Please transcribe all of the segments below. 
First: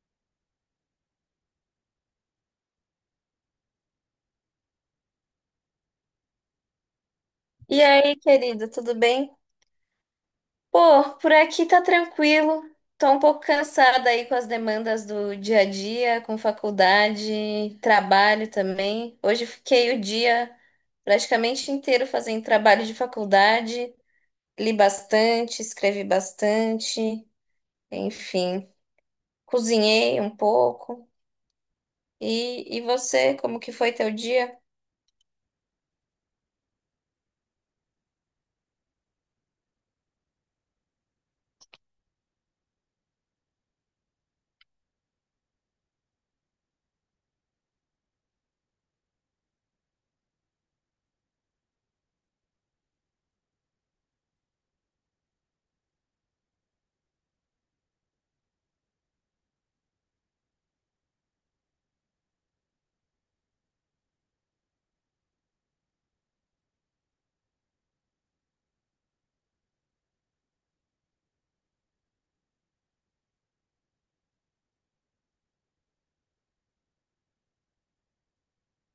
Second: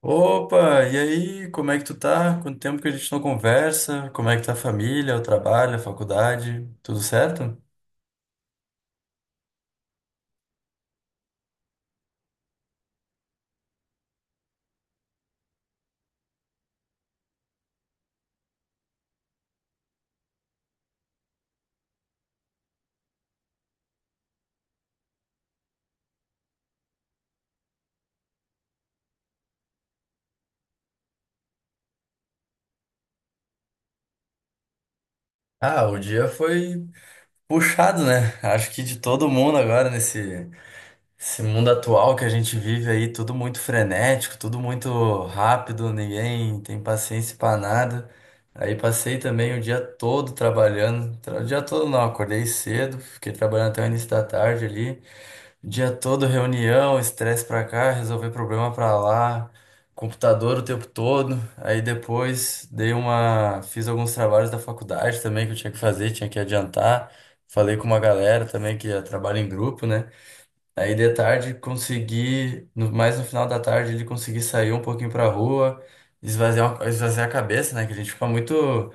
Opa, e aí, como é que tu tá? Quanto tempo que a gente não conversa? Como é que tá a família, o trabalho, a faculdade? Tudo certo? E aí, querido, tudo bem? Pô, por aqui tá tranquilo. Tô um pouco cansada aí com as demandas do dia a dia, com faculdade, trabalho também. Hoje fiquei o dia praticamente inteiro fazendo trabalho de faculdade. Li bastante, escrevi bastante, enfim, cozinhei um pouco. E você, como que foi teu dia? Ah, o dia foi puxado, né? Acho que de todo mundo agora nesse esse mundo atual que a gente vive aí, tudo muito frenético, tudo muito rápido, ninguém tem paciência pra nada. Aí passei também o dia todo trabalhando, o dia todo não, acordei cedo, fiquei trabalhando até o início da tarde ali. Dia todo reunião, estresse pra cá, resolver problema pra lá, computador o tempo todo. Aí depois fiz alguns trabalhos da faculdade também que eu tinha que fazer, tinha que adiantar. Falei com uma galera também que trabalha em grupo, né? Aí de tarde consegui, no- mais no final da tarde ele consegui sair um pouquinho pra rua, esvaziar a cabeça, né? Que a gente fica muito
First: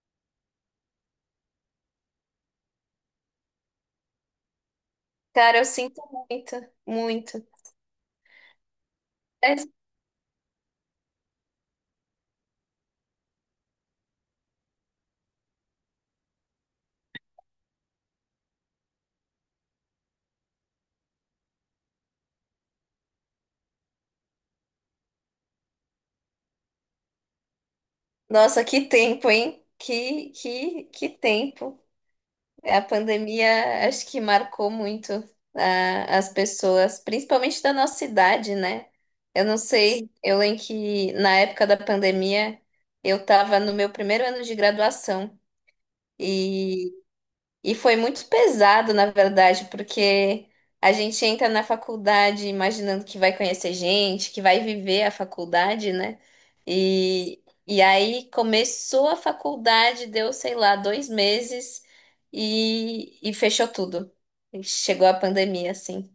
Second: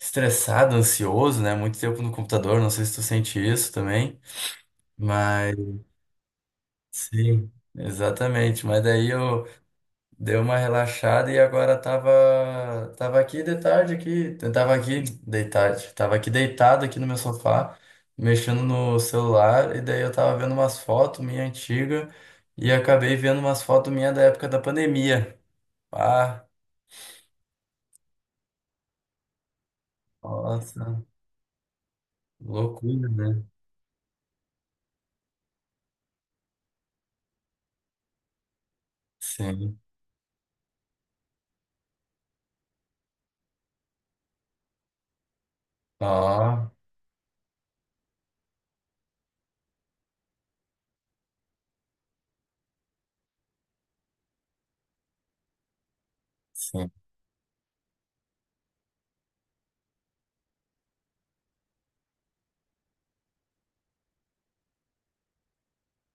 estressado, ansioso, né? Muito tempo no computador, não sei se tu sente isso também. Cara, eu sinto muito, muito. Sim, exatamente. Mas daí eu dei uma relaxada e agora tava aqui de tarde aqui, tava aqui deitado aqui no meu sofá, mexendo no celular e daí eu tava vendo umas fotos minha antiga e acabei vendo umas fotos minha da época da pandemia. Ah, Nossa, que tempo, hein? Que, que, nossa, que tempo. A loucura, né? pandemia acho que marcou muito as pessoas, principalmente da nossa idade, né? Eu não Sim. sei, eu lembro que na época da pandemia eu estava no meu primeiro ano de graduação Ó, e foi muito pesado, na verdade, porque a gente entra na faculdade imaginando que vai conhecer gente, que vai viver a faculdade, né? sim. E aí começou a faculdade, deu, sei lá, 2 meses e fechou tudo. E chegou a pandemia, assim.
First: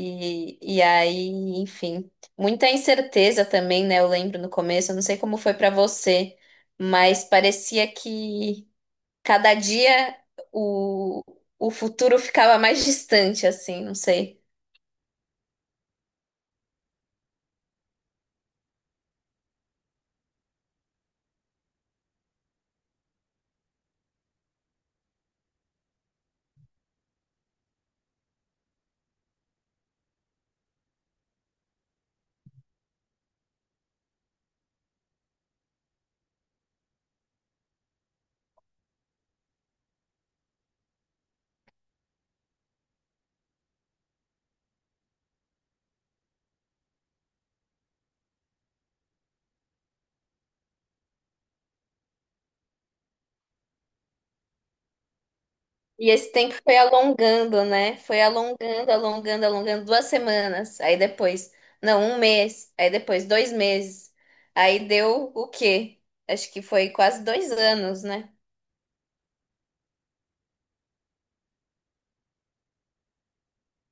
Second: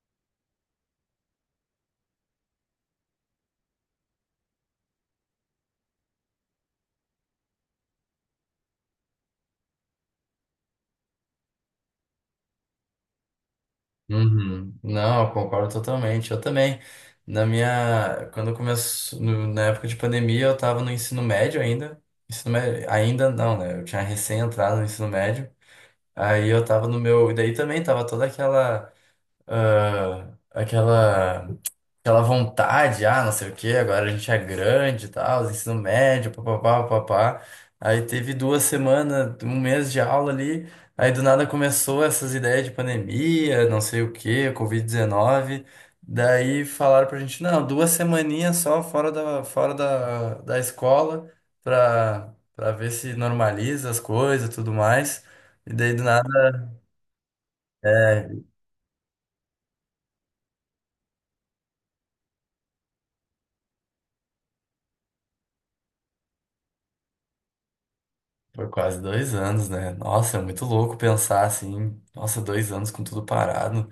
E aí, enfim, muita incerteza também, né? Eu lembro no começo, eu não sei como foi pra você, mas parecia que. Cada dia o, o futuro ficava mais distante, assim, não sei. Uhum. Não, eu concordo totalmente. Eu também. Na minha, quando começou, na época de pandemia, eu estava no ensino médio ainda. Ensino médio, ainda não, né? Eu tinha recém entrado no ensino médio. Aí eu estava no meu, e daí também tava toda aquela, aquela Aquela vontade, ah, não sei o quê, agora a gente é grande e tal, ensino médio, papapá, papapá. Aí teve duas semanas, um mês de aula ali, aí do nada começou essas ideias de pandemia, não sei o quê, Covid-19. Daí falaram pra gente, não, duas semaninhas só fora da, da escola pra, pra ver se normaliza as coisas e tudo mais. E daí do E esse nada. tempo foi alongando, né? Foi É. alongando, alongando, alongando 2 semanas. Aí depois, não, um mês. Aí depois, 2 meses. Aí deu o quê? Acho que foi quase 2 anos, né? Foi quase dois anos, né? Nossa, é muito louco pensar assim. Nossa, dois anos com tudo parado.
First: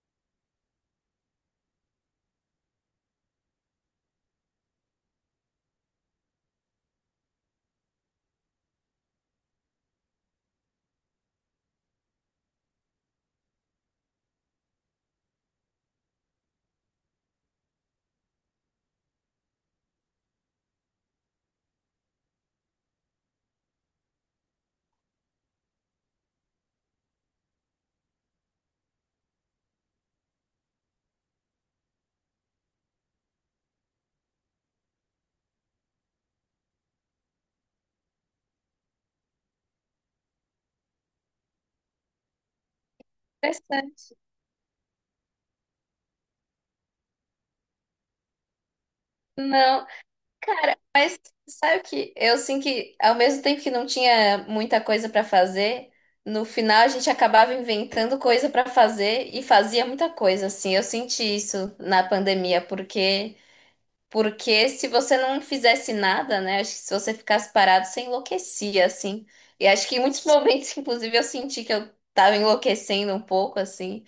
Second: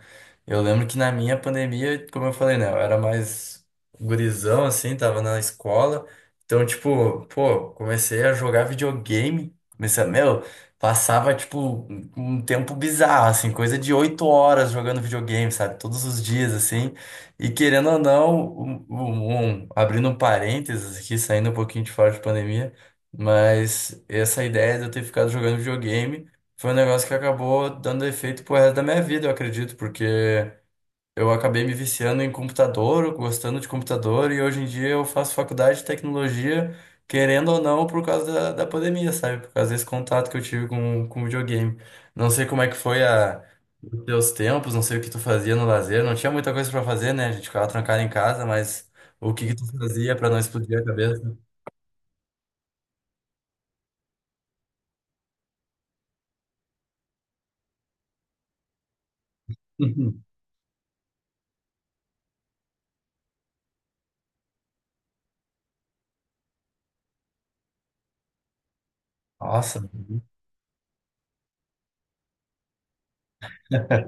Eu lembro que na minha pandemia, como eu falei, né? Eu era mais gurizão, assim, tava na escola. Então, tipo, pô, comecei a jogar videogame. Comecei a, meu, passava, tipo, um tempo bizarro, assim, coisa de 8 horas jogando videogame, sabe? Todos os dias, assim. E querendo ou não, abrindo um parênteses aqui, saindo um pouquinho de fora de pandemia. Mas essa ideia de eu ter ficado jogando videogame foi um negócio que acabou dando efeito pro resto da minha vida, eu acredito, porque eu acabei me viciando em computador, gostando de computador, e hoje em dia eu faço faculdade de tecnologia, querendo ou não, por causa da, da pandemia, sabe? Por causa desse contato que eu tive com videogame. Não sei como é que foi a, os Interessante. teus tempos, não sei o que tu fazia no lazer, não tinha muita coisa pra fazer, né? A gente ficava trancado em casa, mas o que que tu Não. fazia pra não Cara, explodir a mas cabeça? sabe o que? Eu assim que ao mesmo tempo que não tinha muita coisa pra fazer, no final a gente acabava inventando coisa pra fazer e fazia muita coisa assim. Eu senti isso na pandemia, porque se você não fizesse nada, né? Acho que se você ficasse parado, você enlouquecia assim. E Nossa. acho que em muitos momentos, inclusive, eu senti que eu tava enlouquecendo um pouco assim.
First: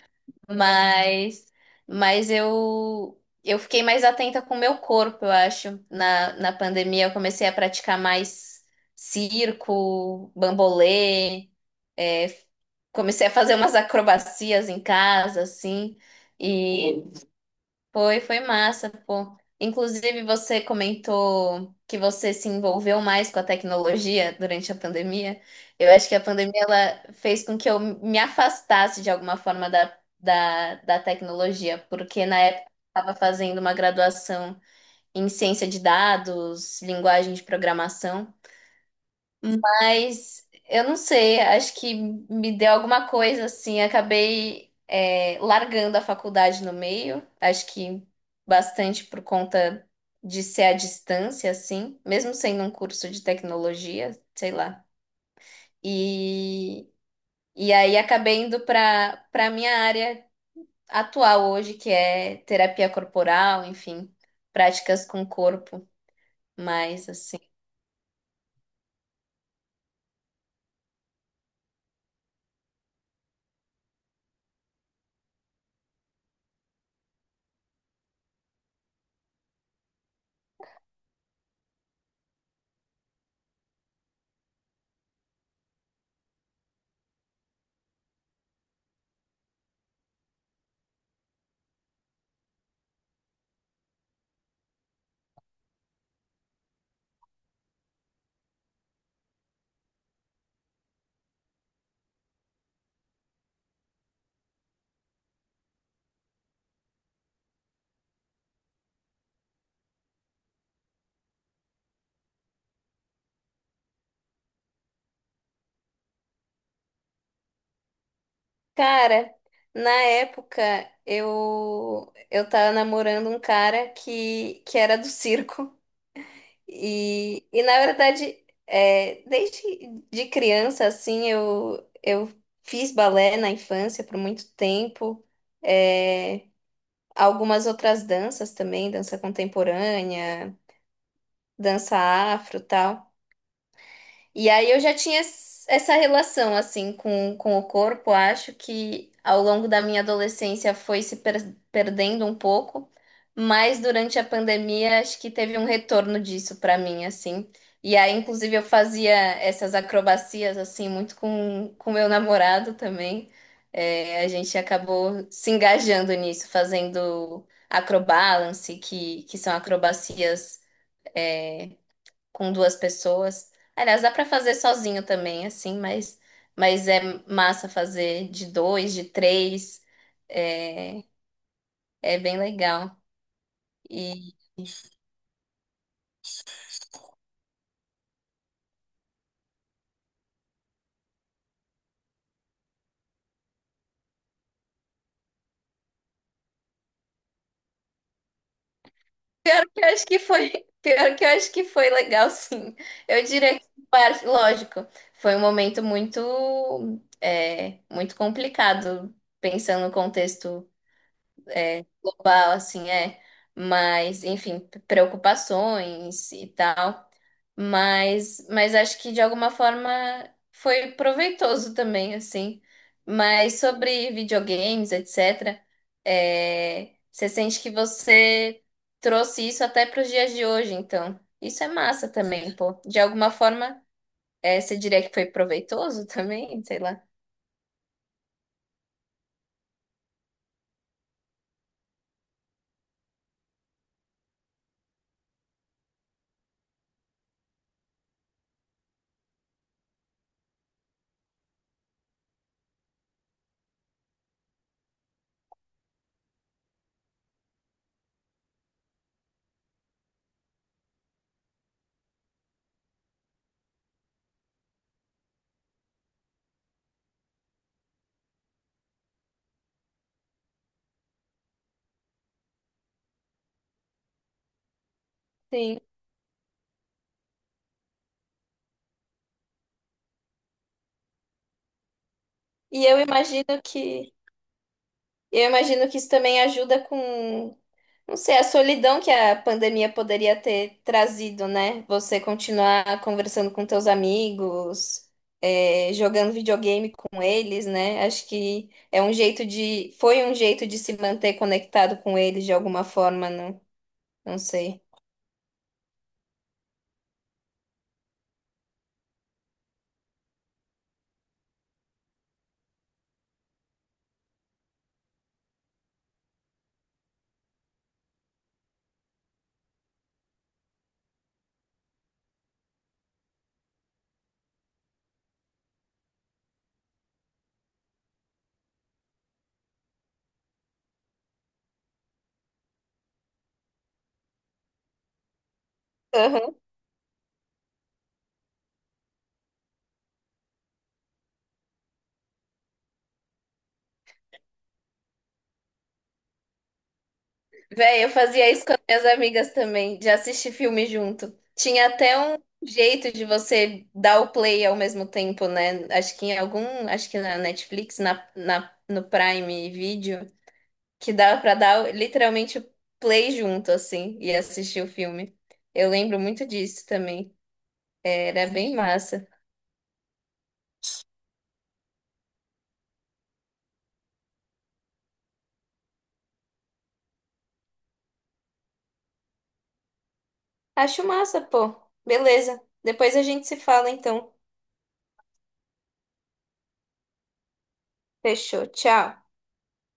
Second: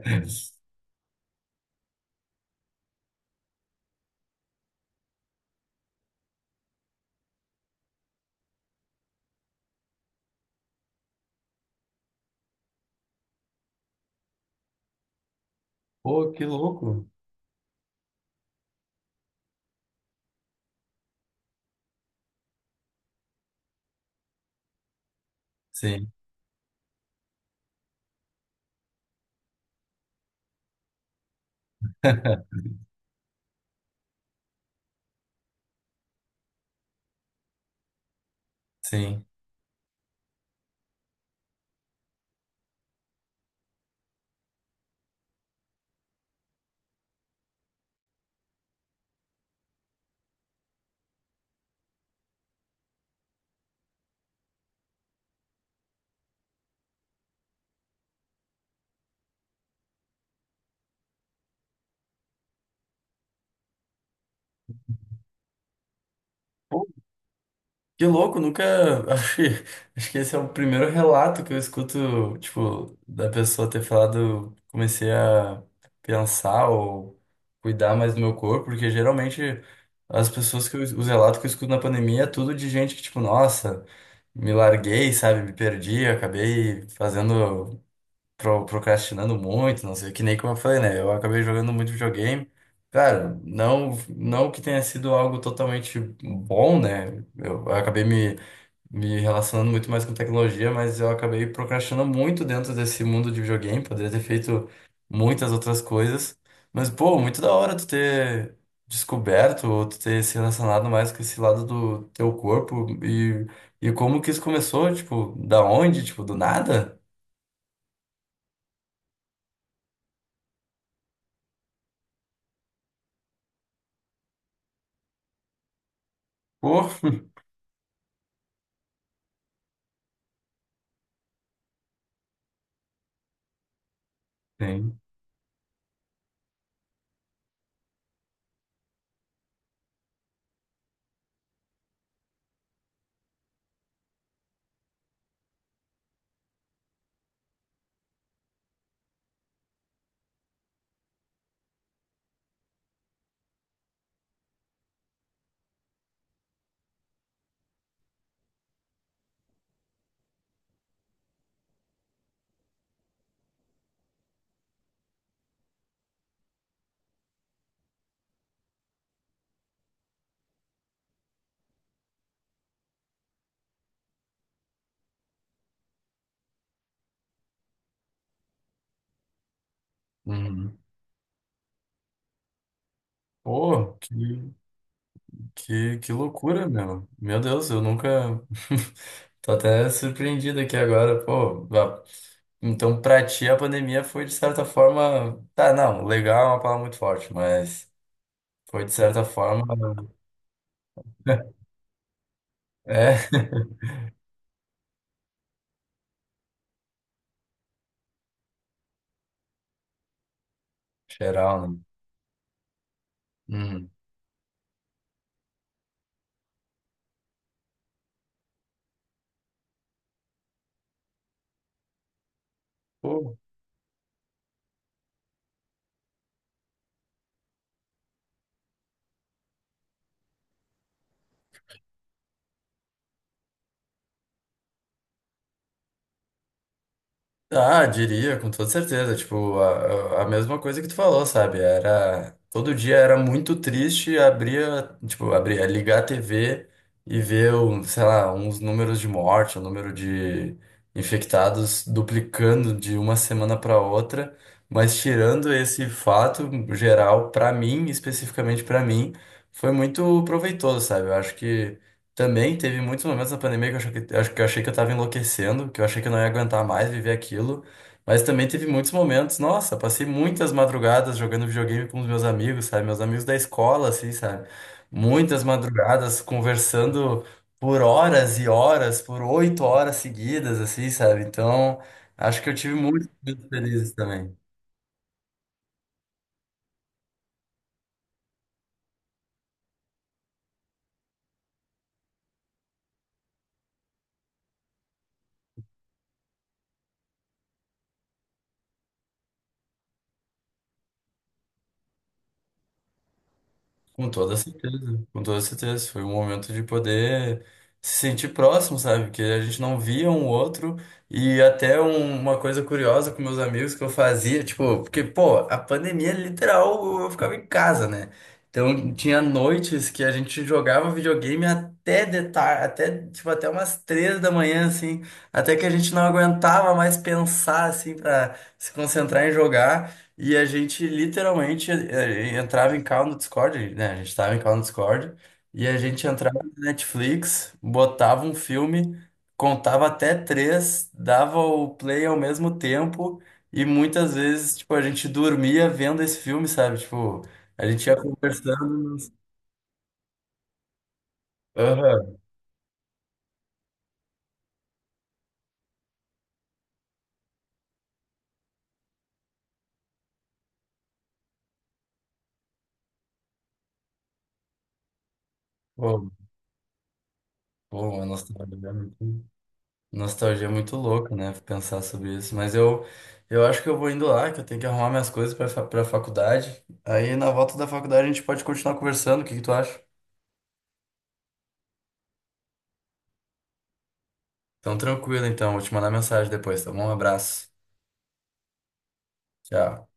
Mas, mas eu fiquei mais atenta com o meu corpo, eu acho. Na pandemia, eu comecei a praticar mais circo, bambolê, é, comecei a fazer umas acrobacias em casa, assim, Pô, que e louco. foi massa, pô. Inclusive, você comentou que você se envolveu mais com a tecnologia durante a pandemia. Eu acho Sim, que a pandemia ela fez com que eu me afastasse de alguma forma da tecnologia, porque na época eu estava fazendo uma graduação em ciência de dados, linguagem de programação. sim. Mas eu não sei, acho que me deu alguma coisa assim. Acabei largando a faculdade no meio, acho que bastante por conta de ser à distância, assim, mesmo sendo um curso de tecnologia, sei lá. E, e aí acabei indo para minha área atual hoje, que é terapia corporal, enfim, práticas com o corpo, Pô, mais assim. que louco, nunca. Acho que acho que esse é o primeiro relato que eu escuto, tipo, da pessoa ter falado, comecei a pensar ou cuidar mais do meu corpo, porque geralmente as pessoas que eu, os relatos que eu escuto na pandemia é tudo de gente que, tipo, nossa, me larguei, sabe, me perdi, acabei fazendo. Procrastinando muito, não sei, que nem como eu falei, né? Eu acabei jogando muito videogame. Cara, não, não que tenha sido algo totalmente bom, né? Eu acabei me, me relacionando muito mais com tecnologia, mas eu acabei procrastinando muito dentro desse mundo de videogame. Poderia ter feito muitas outras coisas. Mas, pô, muito da hora tu ter descoberto ou tu ter se relacionado mais com esse lado do teu corpo e como que isso começou, tipo, da onde, tipo, do nada? Cara, na época eu tava namorando um cara que era do circo Pô, e na verdade desde de criança assim eu fiz balé na infância por muito sim. tempo, é, algumas outras danças também, dança contemporânea, dança afro, tal. E aí eu já tinha essa relação assim com o corpo, acho que ao longo da minha adolescência foi se perdendo um pouco, mas durante a pandemia acho que teve um retorno disso para mim assim. E aí inclusive eu fazia essas acrobacias assim muito com meu namorado também. É, a gente acabou se engajando nisso, fazendo acrobalance, que são acrobacias é, com 2 pessoas. Aliás, dá para fazer sozinho também, assim, mas, é massa fazer de dois, de três. Uhum. É, é bem legal. Pô, E que loucura, meu. Meu Deus, eu nunca. Tô até surpreendido aqui agora, pô. Então, pra ti, a pandemia foi, de certa forma. Tá, não, legal é uma palavra muito forte, mas foi, de certa pior forma. que eu acho que foi, pior que eu acho que foi legal, sim. É, Eu diria que, lógico, foi um momento muito, muito complicado, pensando no contexto, geral, né? Global, assim, é. Uhum. Mas, enfim, preocupações e tal. Mas acho que de alguma forma foi proveitoso também, assim. Pô. Mas sobre videogames, etc., você sente que você trouxe isso até para os dias de hoje, então. Isso é massa também, pô. De alguma forma, você diria que foi proveitoso também, sei lá. Ah, diria, com toda certeza. Tipo, a mesma coisa que tu falou, sabe? Era. Todo dia era muito triste, abria, tipo, abria, ligar a TV e ver, um, sei lá, uns números de morte, o número de infectados duplicando de uma semana para outra. Mas tirando esse fato geral, para mim, especificamente para mim, foi muito proveitoso, sabe? Eu acho que. Também teve muitos momentos na pandemia que eu, achei que, acho que eu achei que eu tava enlouquecendo, que eu achei que eu não ia aguentar mais viver aquilo. Mas também teve muitos momentos, nossa, passei muitas madrugadas jogando videogame com os meus amigos, sabe? Meus amigos da escola, assim, sabe? Muitas Sim. madrugadas conversando por horas e horas, por 8 horas seguidas, assim, sabe? Então, acho que eu tive E eu muitos momentos imagino felizes que também. eu imagino que isso também ajuda com, não sei, a solidão que a pandemia poderia ter trazido, né? Você continuar conversando com teus amigos, jogando videogame com eles, né? Acho que foi um jeito de se manter conectado com eles de alguma forma, não, Com toda não sei. certeza, com toda certeza. Foi um momento de poder se sentir próximo, sabe? Que a gente não via um outro. E até uma coisa curiosa com meus amigos que eu fazia, tipo, porque, pô, a pandemia literal eu ficava em casa, né? Então tinha noites que a gente jogava videogame até, tipo, até umas 3 da manhã, assim, até que a gente não aguentava mais pensar, assim, pra se concentrar em jogar. E a gente literalmente entrava em call no Discord, né? A gente estava em call no Discord e a gente entrava Uhum. no Netflix, botava um filme, contava até três, dava o play ao mesmo tempo e muitas vezes, tipo, a gente dormia vendo esse filme, sabe? Tipo, a gente ia Véi, eu fazia isso com as conversando. minhas amigas também, de assistir filme junto. Tinha Aham. até um jeito de você dar o play ao mesmo tempo, né? Acho que em algum, acho que na Netflix, no Prime Video, que dava pra dar literalmente o play junto, assim, e assistir o filme. Eu Pô, lembro muito disso também. pô, uma Era nostalgia. bem massa. Nostalgia é muito louca, né? Pensar sobre isso. Mas eu acho que eu vou indo lá, que eu tenho que arrumar minhas coisas pra, pra faculdade. Aí na volta da faculdade a gente pode continuar conversando. O que que tu acha? Acho massa, pô. Beleza. Depois a gente se fala, então. Então, tranquilo, então. Vou te mandar mensagem depois, tá bom? Um abraço. Fechou. Tchau. Tchau.